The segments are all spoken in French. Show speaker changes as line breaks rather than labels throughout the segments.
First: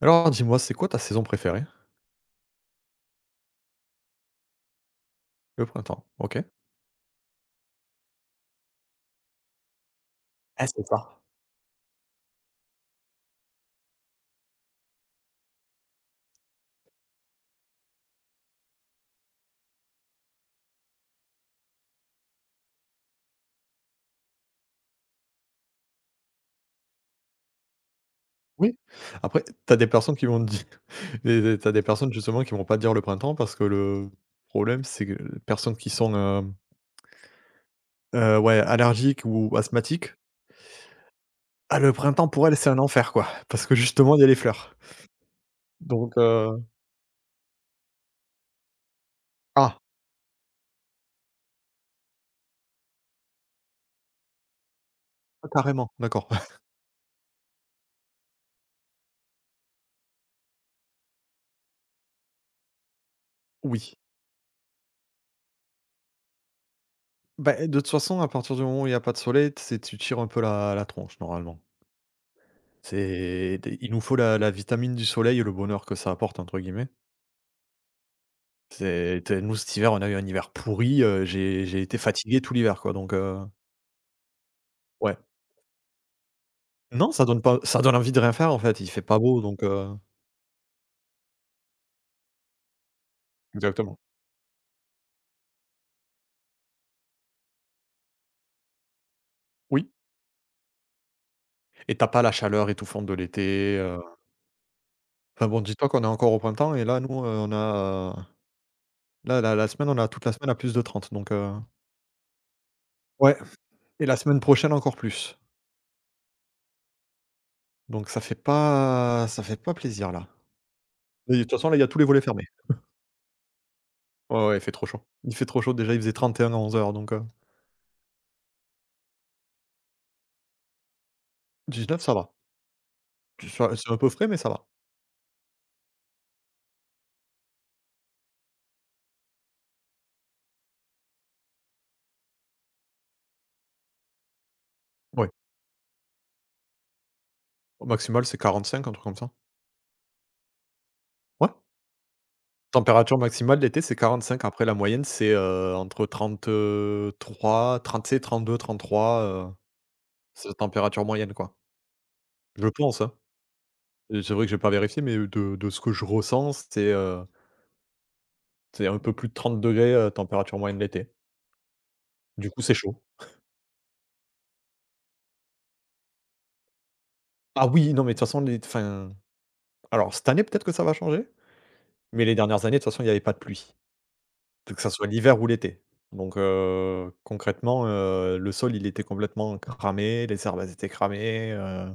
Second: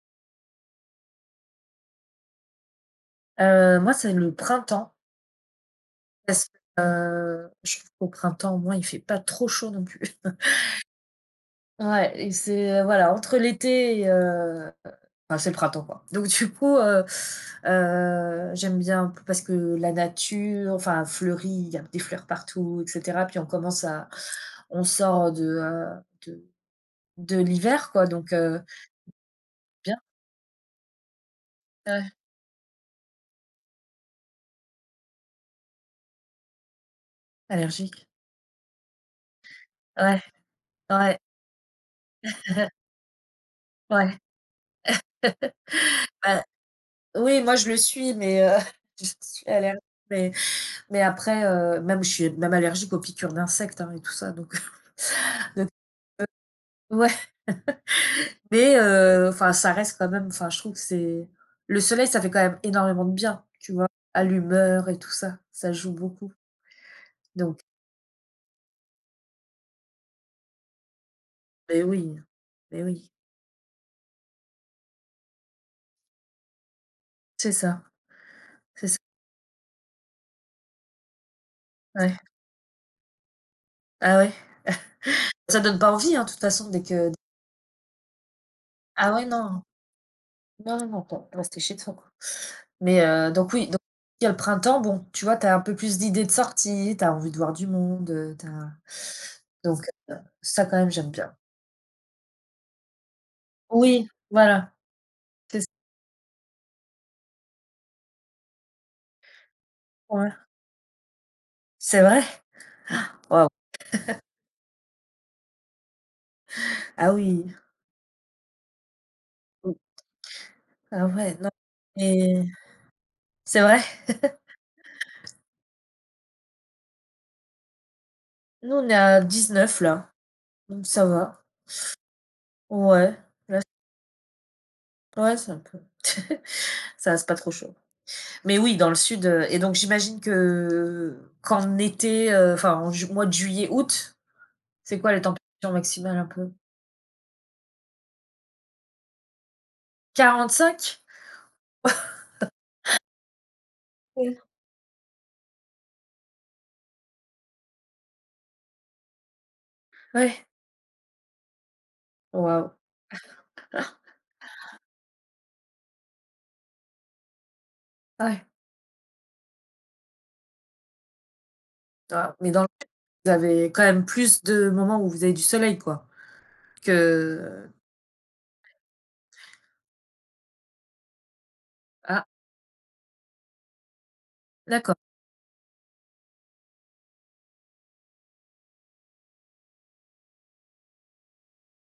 Alors dis-moi, c'est quoi ta saison préférée?
Moi, c'est le printemps
Le printemps, OK.
parce que, je trouve qu'au printemps, au moins, il fait pas trop chaud non plus. Ouais, et c'est, voilà, entre l'été et enfin, c'est le printemps, quoi. Donc du coup, j'aime bien p parce que la nature, enfin, fleurit, il y a des fleurs partout, et cetera. Puis on commence à... on sort de de l'hiver, quoi, donc
Oui. Après, t'as des
bien.
personnes qui vont te dire des personnes
Ouais,
justement qui vont pas te dire le printemps parce que le problème, c'est que les personnes qui sont,
allergique.
ouais, allergiques ou asthmatiques,
Ouais, ouais,
ah le printemps pour elles, c'est un enfer quoi, parce que justement
ouais.
il y a les fleurs. Donc
Bah,
heu,
oui, moi, je le suis, mais je suis
ah,
allergique, mais... Mais après, même je suis même allergique aux piqûres d'insectes, hein, et tout ça, donc
ah
donc
carrément, d'accord.
ouais, mais enfin ça reste quand même, enfin je trouve que c'est... le soleil, ça fait quand même énormément de bien, tu vois?
Oui.
À l'humeur et tout ça, ça joue beaucoup, donc...
Bah, de toute façon, à partir du moment où il y a pas de soleil, t c'est tu tires un peu la tronche normalement.
mais oui, mais oui,
C'est Il nous faut la vitamine du soleil et le bonheur que ça apporte entre guillemets.
c'est ça, c'est ça,
C'est tu nous Cet hiver, on a eu un hiver pourri, j'ai été
ouais.
fatigué tout l'hiver quoi donc
Ah ouais,
ouais.
ça donne pas envie, hein, de toute façon dès
Non,
que...
ça donne envie de rien faire en fait, il fait
Ah
pas
ouais
beau donc
non, non, non, non, faut rester chez toi, quoi. Mais donc oui, donc
exactement.
il y a le printemps, bon, tu vois, tu as un peu plus d'idées de sorties, tu as envie de voir du monde, tu as... donc
Oui
ça, quand même, j'aime bien.
et t'as pas la chaleur étouffante de l'été,
Oui, voilà,
enfin bon,
c'est ça,
dis-toi qu'on est encore au printemps et là nous, on a, là la la semaine, on a toute la
ouais.
semaine à plus de 30 donc
C'est vrai?
ouais
Waouh!
et la semaine prochaine encore plus
Ah oui.
donc ça fait pas
Mmh.
plaisir là.
Ah
Mais
ouais,
de
non,
toute façon là, il y a tous les volets
et
fermés.
c'est vrai?
Ouais, ouais, il fait trop chaud. Il fait trop chaud, déjà il faisait 31 à 11 heures donc
Nous, on est à 19 là, donc ça va.
19 ça va.
Ouais, là,
C'est un peu frais mais ça va.
c ouais, c'est un peu... ça reste pas trop chaud. Mais oui, dans le sud, et donc j'imagine que qu'en été, enfin en ju mois de juillet, août, c'est quoi les
Ouais,
températures maximales un peu?
au maximal, c'est 45, un truc comme ça.
45?
Ouais. Température maximale d'été, c'est
Ouais.
45. Après, la moyenne, c'est, entre trente 30, trente sais, trente 33
Ouais.
c'est la température moyenne, quoi.
Waouh!
Je pense, hein.
Ah,
Et c'est vrai que j'ai pas vérifié, mais de ce que je ressens, c'est, heu,
ouais.
c'est un peu plus de 30 degrés température moyenne l'été.
Ah,
Du
mais
coup,
dans le
c'est chaud.
vous avez quand même plus de moments où vous avez du soleil, quoi?
Ah
Que...
oui, non, mais de toute façon, les enfin, alors cette année, peut-être que ça va changer, mais
Ah
les dernières années, de toute façon, il n'y avait pas de pluie. Que ça
d'accord,
soit l'hiver ou l'été. Donc, concrètement, le sol, il était complètement cramé, les herbes, elles étaient cramées,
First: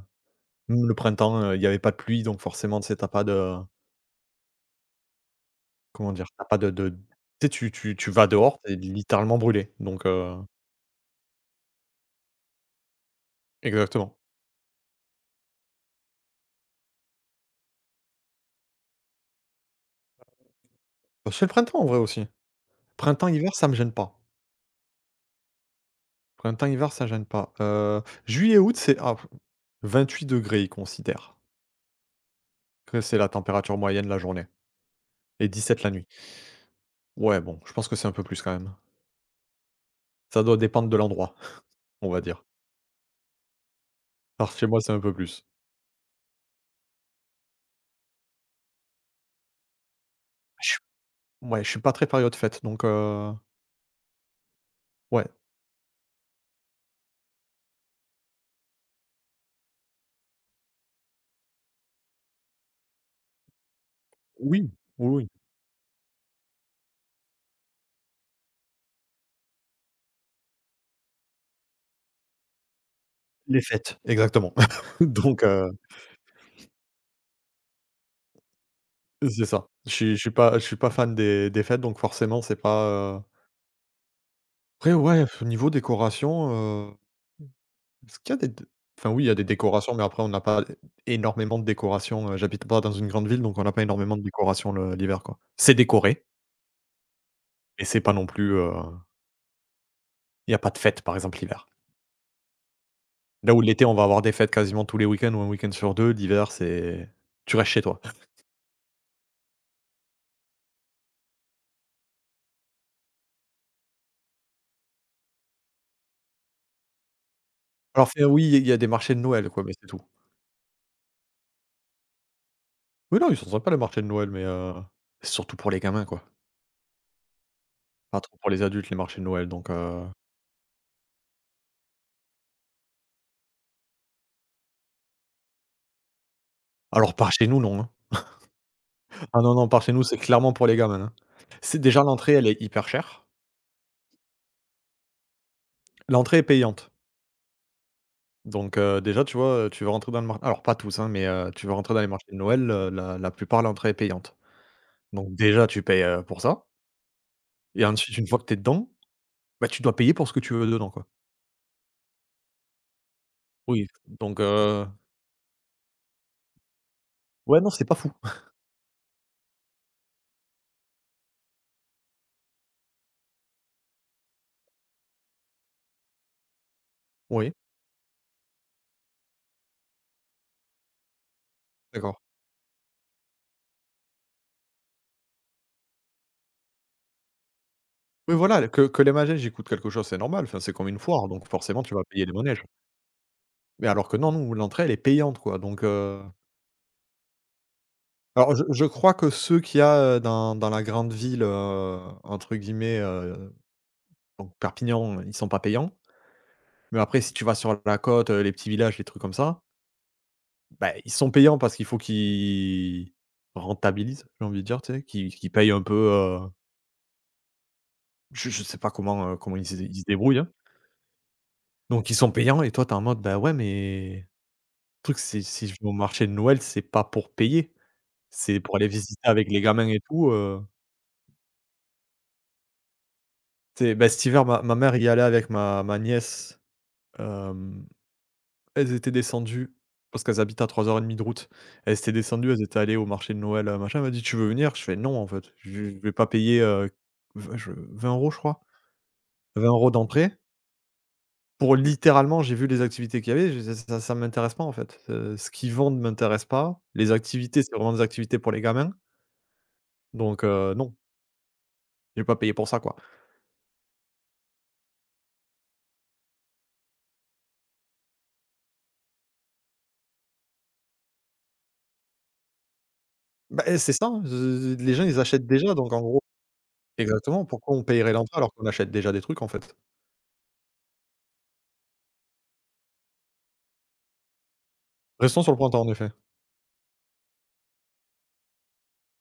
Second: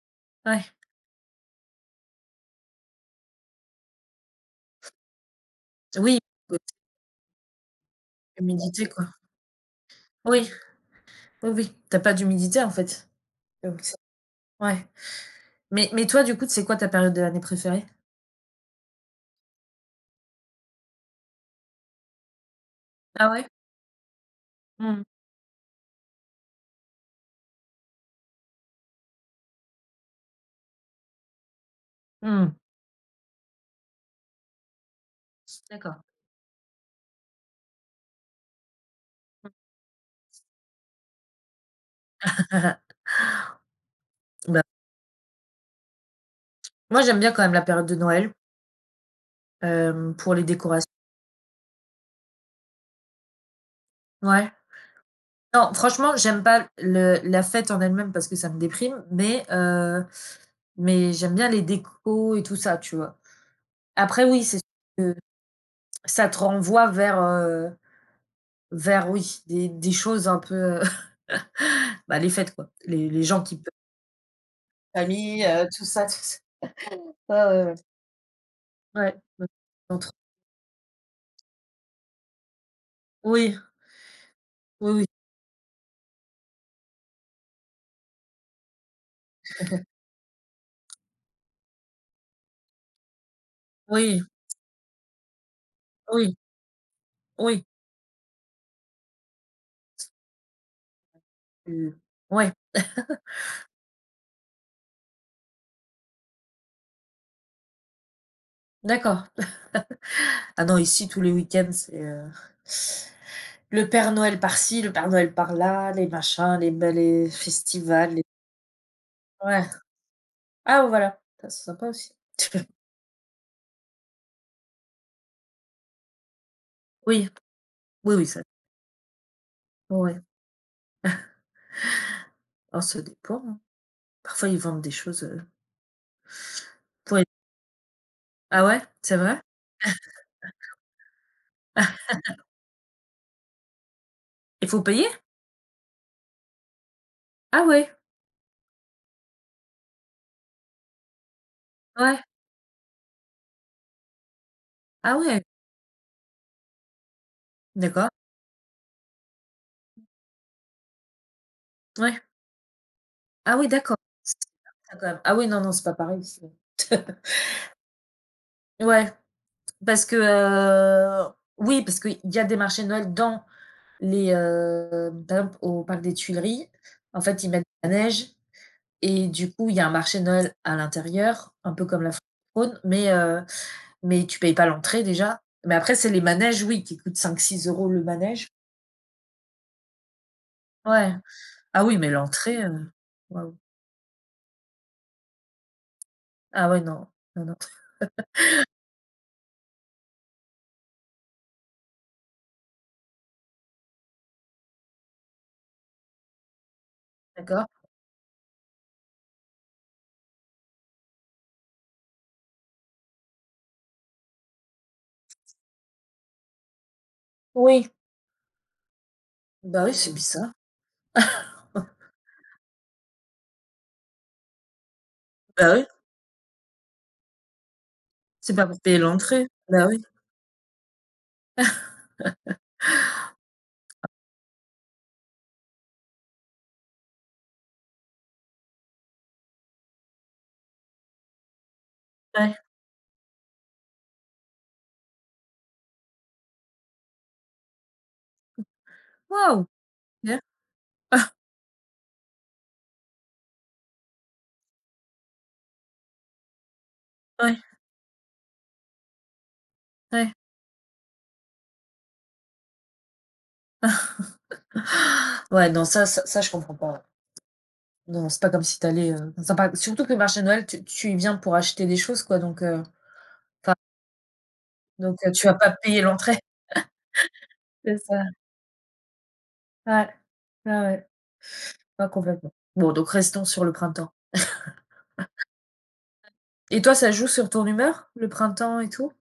ouais.
même le printemps, il y avait pas de pluie, donc forcément, tu sais, tu pas de comment
Oui,
dire? T'as pas de
petite
de tu sais, tu vas dehors, tu
humidité, quoi.
littéralement brûlé, donc,
Oui, oui, oui, tu as pas d'humidité en fait. Donc c'est...
exactement.
ouais. Mais toi, du coup, c'est quoi ta période de l'année préférée?
Bah, c'est le printemps en vrai aussi.
Ah ouais?
Printemps-hiver, ça me gêne pas.
Mmh.
Printemps-hiver, ça gêne pas. Juillet-août, 28 degrés ils considèrent
Mmh.
que c'est la température moyenne la journée et 17 la
D'accord.
nuit. Ouais, bon, je pense que c'est un peu plus quand même. Ça doit dépendre de l'endroit, on va dire. Alors
Bah,
chez moi, c'est un peu plus.
moi, j'aime bien quand même la période de Noël, pour les
Je suis
décorations.
Ouais, je suis pas très période fête, donc
Ouais.
ouais.
Non, franchement, j'aime pas le la fête en elle-même parce que ça me déprime, mais j'aime bien les décos et tout ça, tu vois? Après oui, c'est sûr
Oui, oui,
que
oui.
ça te renvoie vers, oui, des choses un peu, heu, bah, les fêtes, quoi, les gens qui
Les
peuvent...
fêtes, exactement. Donc
famille, tout ça, tout ça. Ouais, ouais, ouais. Ouais,
c'est
ouais.
ça. Je
Entre...
suis je suis pas je suis pas fan des fêtes, donc forcément, c'est pas,
oui, oui,
après
oui,
ouais, au niveau décoration, est-ce qu'il y a des enfin oui, il y a des décorations, mais après on n'a pas énormément de décorations, j'habite pas dans une grande ville, donc on n'a pas énormément de
oui,
décorations le l'hiver, quoi. C'est décoré,
oui, oui,
mais c'est pas non plus, il y a pas de fête, par exemple, l'hiver.
ouais,
Là où l'été, on va avoir des fêtes quasiment tous les week-ends ou un week-end sur 2. L'hiver, c'est tu restes chez toi.
d'accord. Ah non, ici tous les week-ends, c'est, le Père Noël par-ci, le Père Noël par-là, les machins, les... bah, les
Alors
festivals,
c'est
les...
oui, il y a des marchés de Noël, quoi,
ouais.
mais c'est tout.
Ah voilà, ça, c'est sympa aussi.
Oui, non, ils sont sympas les marchés de Noël, mais c'est surtout pour les gamins, quoi.
Oui, oui,
Pas
oui,
trop
ça...
pour les adultes, les marchés de Noël, donc
ouais. Alors ça dépend, hein. Parfois ils vendent des choses,
alors
pour...
par chez nous, non, hein.
Ah ouais? C'est vrai?
Ah non, non, par chez nous, c'est clairement pour les gamins, hein. C'est déjà l'entrée, elle est hyper chère.
Il faut payer?
L'entrée est payante,
Ah ouais,
donc déjà, tu vois, tu veux rentrer dans le marché. Alors pas tous, hein, mais tu veux rentrer dans les
ouais,
marchés de Noël, la plupart, l'entrée est payante.
ah
Donc
ouais,
déjà, tu payes, pour ça et
d'accord,
ensuite, une fois que tu es dedans bah, tu dois payer pour ce que tu veux dedans, quoi.
ouais. Ah oui,
Oui,
d'accord. C'est...
donc
ça, quand même. Ah oui, non, non, c'est pas pareil ici.
ouais, non, c'est pas fou.
Ouais, parce que, oui, parce qu'il y a des marchés de Noël dans les, par exemple au parc des Tuileries, en fait, ils
Oui,
mettent de la neige et du coup, il y a un marché de Noël à l'intérieur, un peu comme la
d'accord.
foire aux trônes, mais tu payes pas l'entrée déjà. Mais après, c'est les manèges, oui, qui coûtent 5, 6 € le
Oui,
manège.
voilà, que les manèges, ils coûtent quelque chose, c'est normal, enfin, c'est comme une
Ouais.
foire, donc forcément,
Ah
tu
oui,
vas
mais
payer les
l'entrée,
manèges.
waouh.
Mais alors que non, nous, l'entrée, elle est payante, quoi, donc
Ah ouais, non, non, non,
alors je crois que ceux qu'il y a, dans la grande ville, entre guillemets, donc Perpignan, ils sont pas payants. Mais après, si tu vas
d'accord.
sur la côte, les petits villages, les trucs comme ça, bah, ils sont payants parce qu'il faut qu'ils rentabilisent, j'ai envie de dire, tu sais, qu'ils payent un peu,
Oui.
Je sais pas comment, comment
Bah, oui,
ils se
c'est
débrouillent, hein.
bizarre.
Donc ils sont payants et toi, tu es en mode: «Bah, ouais, mais le truc, c'est si
Bah,
je
oui,
vais au marché de Noël, c'est pas pour payer,
c'est
c'est
pas
pour
pour
aller
payer
visiter
l'entrée.
avec les gamins
Bah,
et
oui,
tout,» Tu sais, bah, cet hiver, ma mère y allait avec ma nièce, hem, elles étaient descendues parce qu'elles habitent à 3 h 30 de route. Elles étaient descendues,
ouais.
elles étaient allées au marché de Noël, machin. Elle m'a dit: «Tu veux venir?» Je fais: «Non, en fait, je vais pas payer, v je 20 € je crois, 20
Waouh!
euros d'entrée».
OK.
Pour littéralement, j'ai vu les activités qu'il y avait, je ça ça m'intéresse pas en fait. Ce qu'ils vendent m'intéresse pas. Les
Ouais,
activités, c'est vraiment des activités pour les gamins,
ouais.
donc non, j'ai pas payé pour ça, quoi.
Ouais, non, ça, je comprends pas. Non, c'est pas comme si t'allais. Allais, dans surtout que le marché de Noël, tu y viens pour acheter des choses, quoi, donc
Bah,
enfin,
c'est ça, hein, ze les gens,
donc
ils achètent
tu vas pas
déjà, donc en
payer
gros
l'entrée.
exactement, pourquoi on
C'est
payerait
ça.
l'entrée alors qu'on achète déjà des trucs, en fait?
Ouais. Ouais, ouais. Pas complètement. Bon, donc restons sur le printemps.
Restons sur le printemps, en effet.
Et toi, ça joue sur ton humeur, le printemps et tout?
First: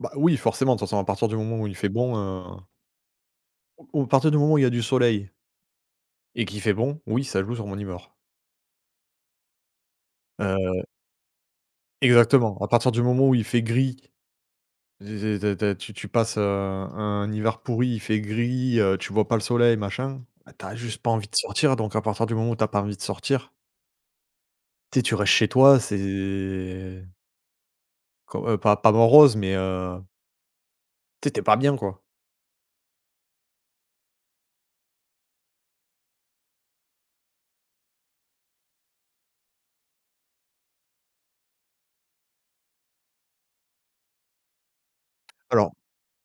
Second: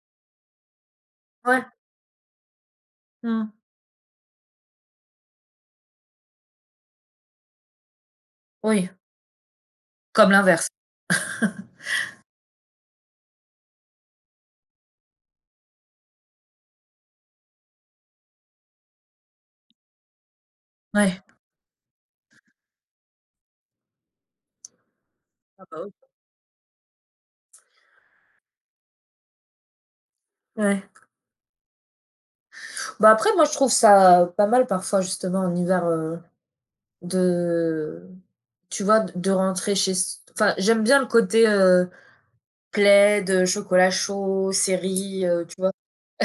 Bah, oui, forcément, de toute façon, à partir du moment
Ouais.
où il fait bon,
Mmh.
au à partir du moment où il y a du soleil et qu'il fait bon, oui, ça joue sur mon humeur.
Oui, comme l'inverse.
Heu, Exactement. À partir du moment où il fait gris, tu passes, un hiver pourri, il fait gris, tu vois pas le soleil, machin, bah, tu as juste pas
Ouais.
envie de sortir, donc à partir du moment où tu as pas envie de sortir, tu sais, tu restes chez
Ah bah,
toi,
oui.
c'est co pas morose, mais
Ouais.
tu sais, tu es pas bien, quoi.
Bah, après, moi, je trouve ça pas mal parfois, justement, en hiver, De tu vois, d de rentrer chez s enfin, j'aime bien le côté, plaid, chocolat chaud, série, tu vois?
Alors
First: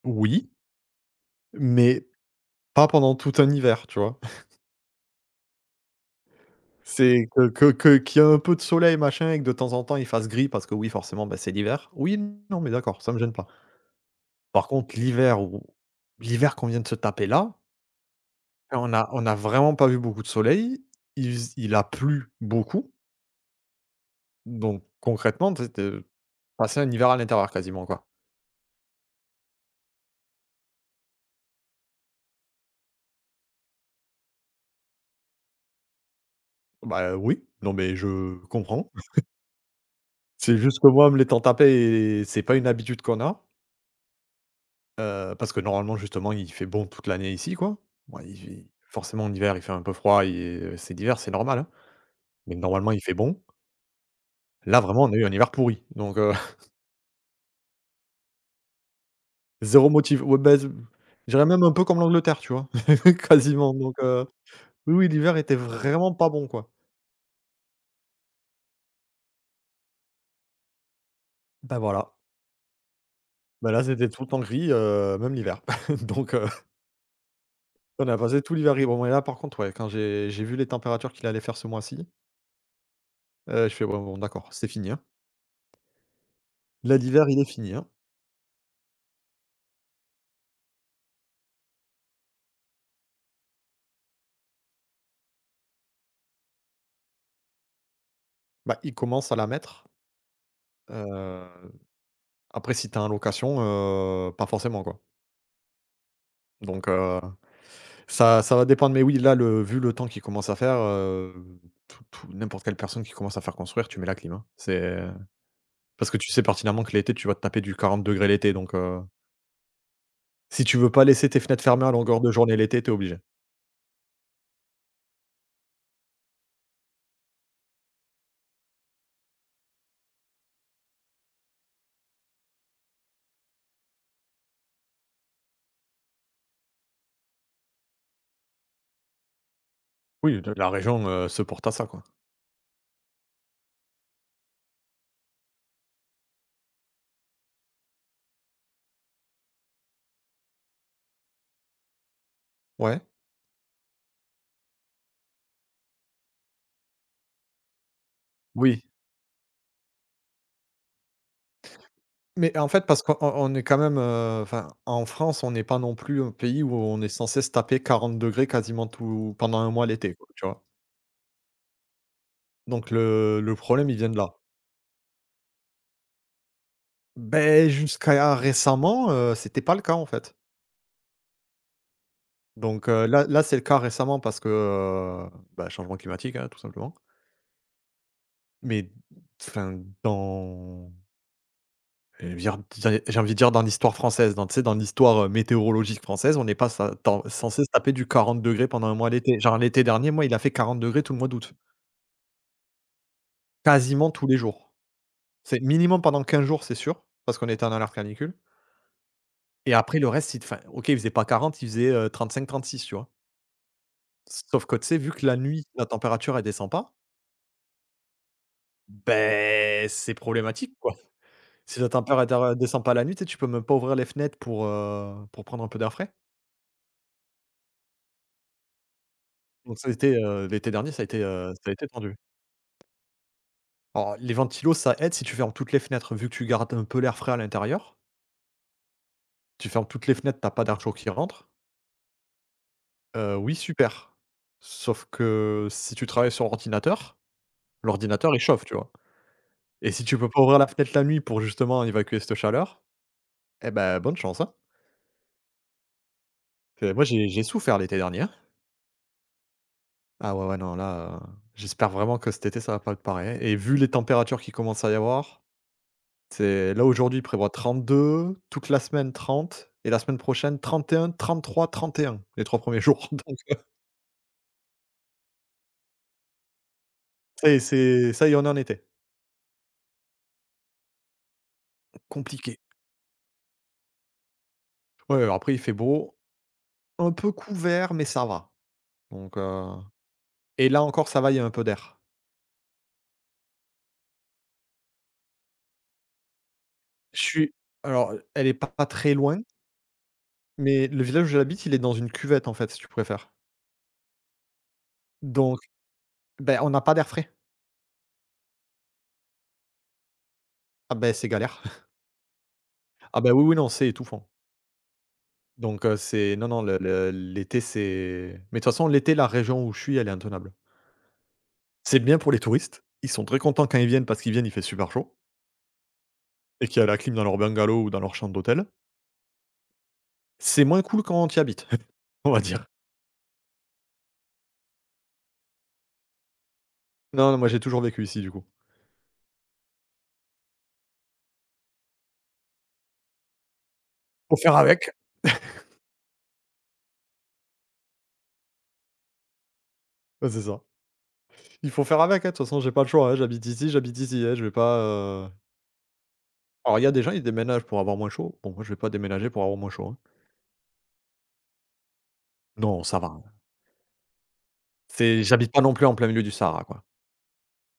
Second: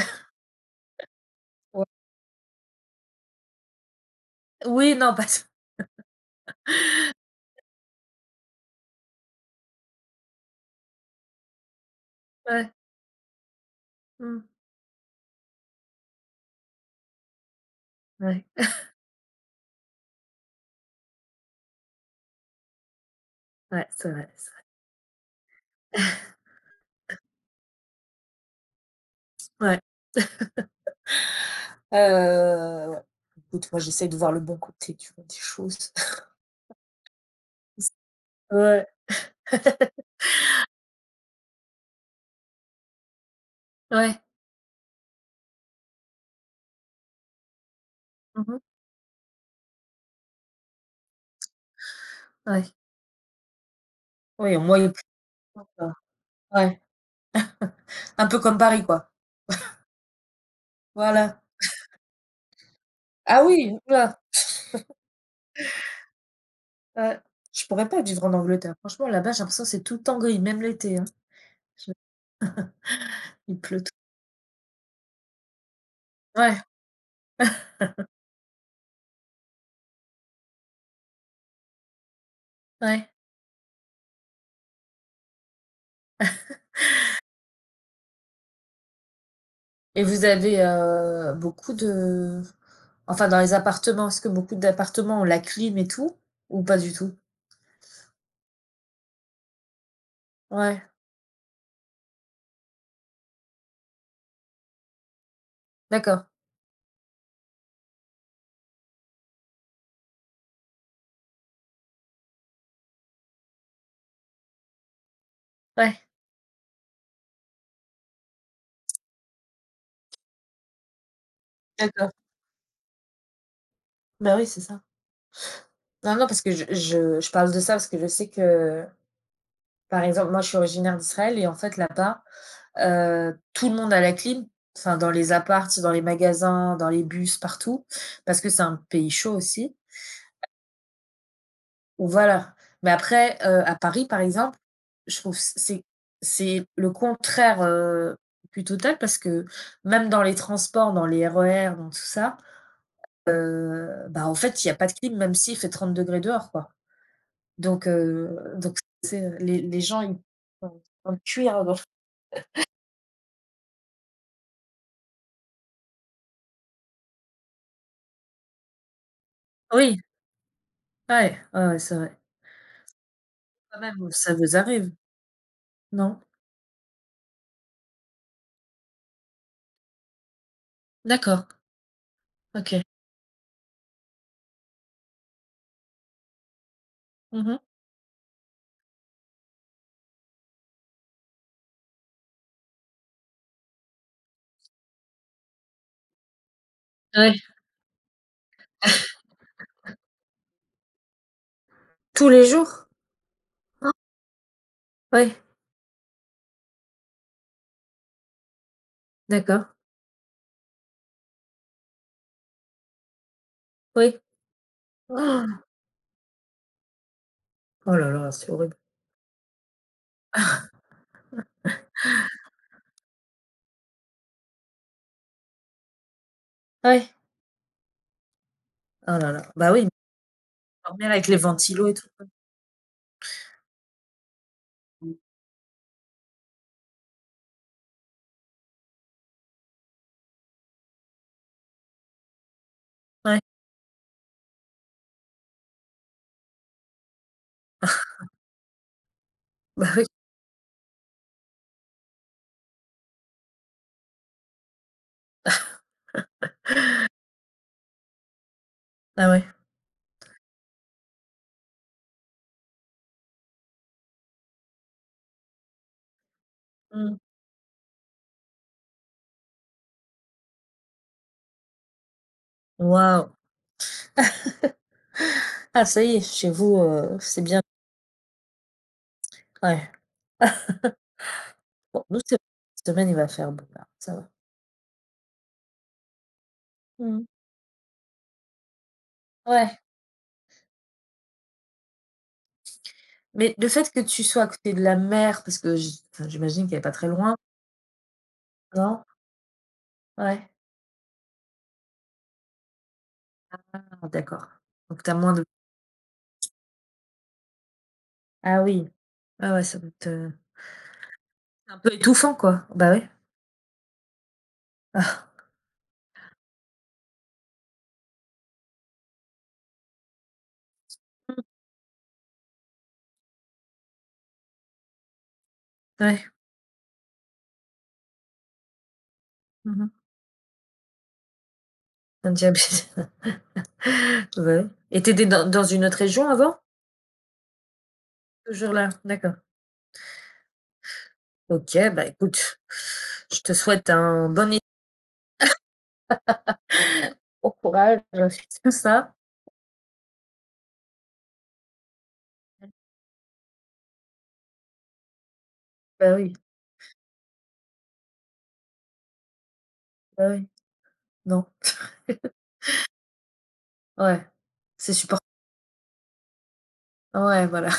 oui,
Ouais.
mais pas pendant tout un hiver, tu vois?
Oui, non, pas ça.
C'est que qu'il y a un peu de soleil, machin et que de temps en temps, il fasse gris parce que oui, forcément, bah, c'est l'hiver. Oui, non, mais
Ouais.
d'accord, ça me gêne pas.
Mmh.
Par contre, l'hiver qu'on vient de se taper là,
Ouais.
on a vraiment pas vu beaucoup de soleil. Il a plu beaucoup,
Ouais, c'est vrai, c'est vrai.
donc concrètement, tu sais, tu passer un hiver à l'intérieur quasiment, quoi.
Ouais. Ouais. Écoute, moi, j'essaie de voir le bon côté, tu vois, des choses.
Bah, oui, non, mais je
Ouais.
comprends. C'est juste que moi, me l'étant tapé c'est pas une habitude qu'on a,
Ouais.
parce que normalement, justement, il fait bon toute l'année ici, quoi. Bon, il
Mmh.
fait forcément, en hiver, il fait un peu froid et c'est l'hiver, c'est normal, hein, mais
Ouais.
normalement, il fait bon.
Oui, au moins
Là,
il pleut
vraiment, on a eu un hiver
pas,
pourri,
quoi.
donc heu
Ouais. Un peu comme Paris, quoi.
Zéro motif ouais, bah, z je
Voilà.
même un peu comme l'Angleterre, tu vois?
Ah oui,
Quasiment
ouh
donc
là!
oui, oui, l'hiver était vraiment pas bon, quoi.
Ouais. Je pourrais pas vivre en Angleterre. Franchement, là-bas, j'ai l'impression que c'est tout le temps gris, même l'été, hein.
Bah,
Je
voilà.
Il
Bah, là,
pleut...
c'était tout le temps gris, même l'hiver. Donc
Ouais,
on a passé tout l'hiver gris. Bon, mais là, par contre, ouais, quand j'ai vu les températures qu'il allait faire ce mois-ci,
ouais,
je fais: «Bon, bon, d'accord, c'est fini, hein». Là, l'hiver, il est fini, hein.
et vous avez, beaucoup de... enfin, dans les appartements, est-ce que beaucoup d'appartements ont la clim et tout, ou pas du tout?
Bah, il commence à la mettre,
Ouais,
heu, après si t'as es location, pas forcément, quoi.
d'accord,
Donc Ça va dépendre, mais oui, là, le vu le temps qu'il commence à faire, tout n'importe quelle personne qui commence à faire construire, tu mets la clim, hein. C'est
ouais,
parce que tu sais pertinemment que l'été, tu vas te taper du 40 degrés l'été, donc si tu veux pas laisser tes fenêtres fermées à
d'accord.
longueur de journée l'été, t'es obligé.
Bah, oui, c'est ça. Non, non, parce que je parle de ça parce que je sais que, par exemple, moi, je suis originaire d'Israël, et en fait, là-bas, tout le monde a la clim, enfin, dans les apparts, dans les magasins, dans les bus, partout, parce que c'est un pays chaud aussi.
Oui, de la région, se porte à ça, quoi.
Voilà, mais après, à Paris, par exemple, je trouve c'est le contraire, du total parce que même dans les transports, dans les RER, dans tout ça,
Ouais.
bah, en fait, il y a pas de clim même s'il fait 30 degrés dehors, quoi. Donc
Oui,
c'est les gens, ils sont en cuir dans...
mais en fait, parce qu'on est quand même, enfin, en France, on n'est pas non plus un pays où on est censé se taper 40 degrés quasiment tout pendant un mois
oui,
l'été, quoi, tu vois?
ouais, ouais, ouais, c'est vrai.
Donc le
Quand
problème, il
même,
vient de
ça
là.
vous arrive, non?
Ben jusqu'à récemment, c'était pas le cas, en fait.
D'accord, OK.
Donc là, c'est le cas récemment parce que, bah, changement climatique, hein, tout simplement.
Mmh mh.
Mais enfin, dans je veux dire j'ai envie de dire dans l'histoire française, dans tu sais, dans l'histoire, météorologique française, on n'est pas sa tan
Ouais.
censé se taper du quarante degrés pendant un mois d'été. Genre l'été dernier, moi, il a fait quarante degrés tout le mois d'août,
Tous les jours?
quasiment tous les jours.
Ouais,
C'est minimum pendant 15 jours, c'est sûr, parce qu'on était en alerte canicule. Et
d'accord,
après le reste, il te enfin, OK, il faisait pas 40, il faisait, cinq trente-six, tu vois?
oui.
Sauf que, tu sais, vu que la nuit, la température, elle descend pas,
Oh là là, c'est horrible.
ben c'est problématique, quoi. Si la température, elle descend pas la nuit, tu sais, tu peux même pas ouvrir les fenêtres pour prendre un peu d'air frais.
Ouais. Oh là là. Bah
Donc
oui,
ça a été, heu, l'été dernier, ça a
normal
été,
avec les
heu, ça a été
ventilos et tout.
tendu. Alors les ventilos, ça aide si tu fermes toutes les fenêtres, vu que tu gardes un peu l'air frais à l'intérieur. Tu fermes toutes les fenêtres, t'as pas d'air chaud qui rentre.
Ouais,
Oui, super. Sauf que si tu travailles sur ordinateur, l'ordinateur, il chauffe, tu vois?
bah
Et si
oui.
tu peux pas ouvrir la fenêtre la nuit pour justement évacuer cette chaleur, eh ben, bonne chance, hein. C'est moi j'ai souffert l'été dernier.
Ah ouais.
Ah ouais, ouais, non, là, j'espère vraiment que cet été, ça va pas être pareil hein. Et vu les températures qui commencent à y avoir, c'est là
Mmh.
aujourd'hui, il prévoit deux toute la semaine 30, et la semaine prochaine trente et un les 3 premiers jours
Waouh!
donc
Ah ça y est, chez vous, c'est
c'est
bien.
c'est ça y en est en été.
Ouais. Bon, nous, c'est
Compliqué.
cette semaine, il va faire beau là, ça va.
Ouais, alors après il fait beau, un
Mmh.
peu couvert, mais ça va, donc heu,
Ouais,
et là encore, ça va, il y a un peu d'air.
mais le fait que tu sois à côté de la mer, parce que j enfin, j'imagine qu'elle est pas très
Je
loin,
suis, alors, elle est pas
non?
très loin.
Ouais.
Mais le village où j'habite, il est dans une cuvette, en fait, si tu préfères.
Ah d'accord. Donc t'as moins de...
Donc, ben on n'a pas d'air frais.
Ah oui. Ah ouais, ça doit être,
Ah ben c'est galère.
un peu étouffant, quoi. Bah ouais.
Ah ben oui, oui, non, c'est étouffant.
Ah.
Donc, c'est non, non, le l'été, c'est mais de toute façon, l'été, la région où je suis, elle est intenable. C'est bien pour les touristes. Ils sont très contents quand ils viennent parce qu'ils viennent, il fait super chaud
Mmh, ouais.
et qu'il y a la clim dans leur bungalow ou dans leur chambre d'hôtel.
Mmh mh.
C'est moins cool quand tu y habites, on
Bah
va dire.
oui. Et tu... dans une autre région avant?
Non, non, moi, j'ai toujours vécu ici, du coup.
Toujours là? D'accord. OK, bah, écoute, je te souhaite un
Faut
bon
faire
et
avec.
bon courage sur tout ça.
Ouais, c'est ça. Il faut faire avec, hein, de toute façon, j'ai pas le choix, hein, j'habite ici, hein, je vais pas,
Bah, oui,
Alors il y a des gens, ils déménagent pour avoir moins chaud. Bon, moi, je vais pas déménager pour avoir moins chaud, hein.
bah, oui, non.
Non, ça va, hein.
Ouais, c'est support
C'est Mmh. J'habite pas non plus en plein milieu du Sahara, quoi.
ouais, voilà.